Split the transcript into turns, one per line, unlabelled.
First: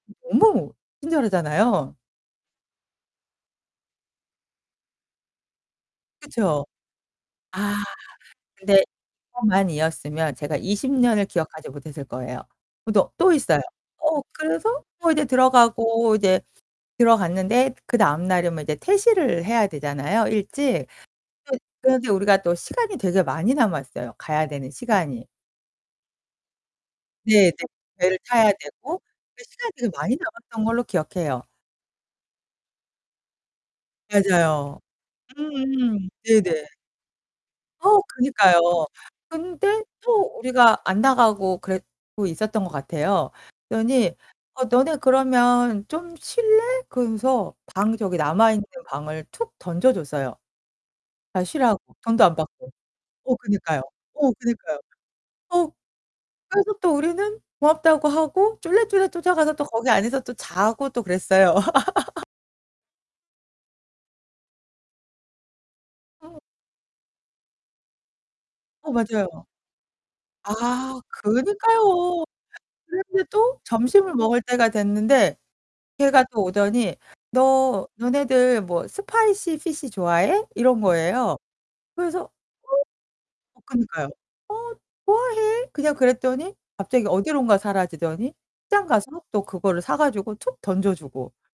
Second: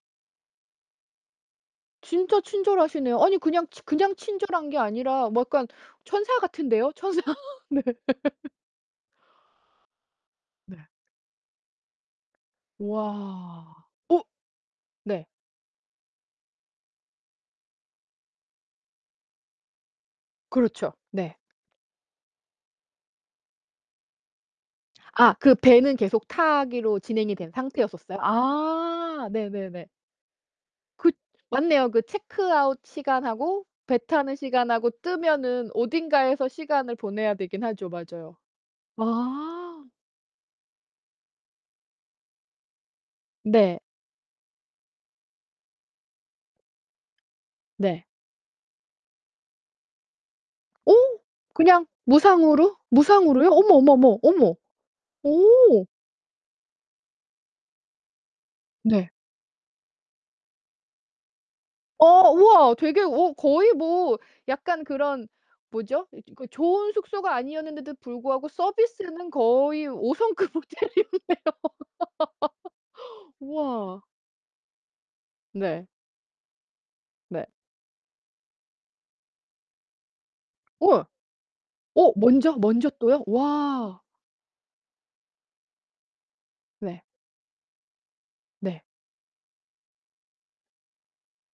너무 친절하잖아요.
진짜 친절하시네요. 아니 그냥 그냥 친절한 게 아니라 뭐 약간 천사
그쵸.
같은데요? 천사 네.
아 근데 [unintelligible] 만 이였으면 제가
네.
20 년을 기억하지 못했을 거예요. 그죠. 또 있어요.
와 어.
어 그래서 뭐 이제
네.
들어가고 이제 들어갔는데 그다음 날이면 이제 퇴실을 해야 되잖아요, 일찍.
그렇죠. 네.
또 그런데 우리가 또 시간이 되게 많이 남았어요. 가야 되는 시간이.
아 그 배는 계속 타기로 진행이
네네,
된
배를
상태였었어요?
타야 되고
아
그 시간이
네네네.
되게 많이 남았던 걸로
그
기억해요.
맞네요. 그 체크아웃 시간하고 배 타는
맞아요.
시간하고 뜨면은
음음음.
어딘가에서
네네.
시간을 보내야 되긴 하죠.
어
맞아요.
그니까요. 근데
아.
또 우리가 안 나가고 그랬고 있었던 거 같아요.
네.
그랬더니 "어 너네 그러면 좀 쉴래?" 그러면서 방
네.
저기 남아있는 데 방을 툭 던져줬어요.
어
가 쉬라고
그냥
돈도 안 받고.
무상으로?
어
무상으로요? 어머,
그니까요.
어머, 어머,
어
어머,
그니까요. 어.
어.
그래서 또 우리는 고맙다고 하고 쫄래쫄래
네.
쫓아가서 또 거기 안에서 또 자고 또 그랬어요.
어 우와 되게 어 거의 뭐 약간 그런 뭐죠?
어.
좋은 숙소가 아니었는데도 불구하고
어,
서비스는
맞아요.
거의 5 성급
아,
호텔이었네요.
그니까요. 그런데 또
우와.
점심을 먹을 때가 됐는데
네.
걔가 또 오더니
네.
"너 너네들 뭐 spicy fish 좋아해?" 이런
어.
거예요.
어
그래서
먼저? 먼저 또요?
"응" 어
와.
그니까요. "어. 좋아해." 그냥 그랬더니
네.
갑자기 어디론가 사라지더니
네.
시장 가서 또 그거를 사 가지고 툭 던져주고.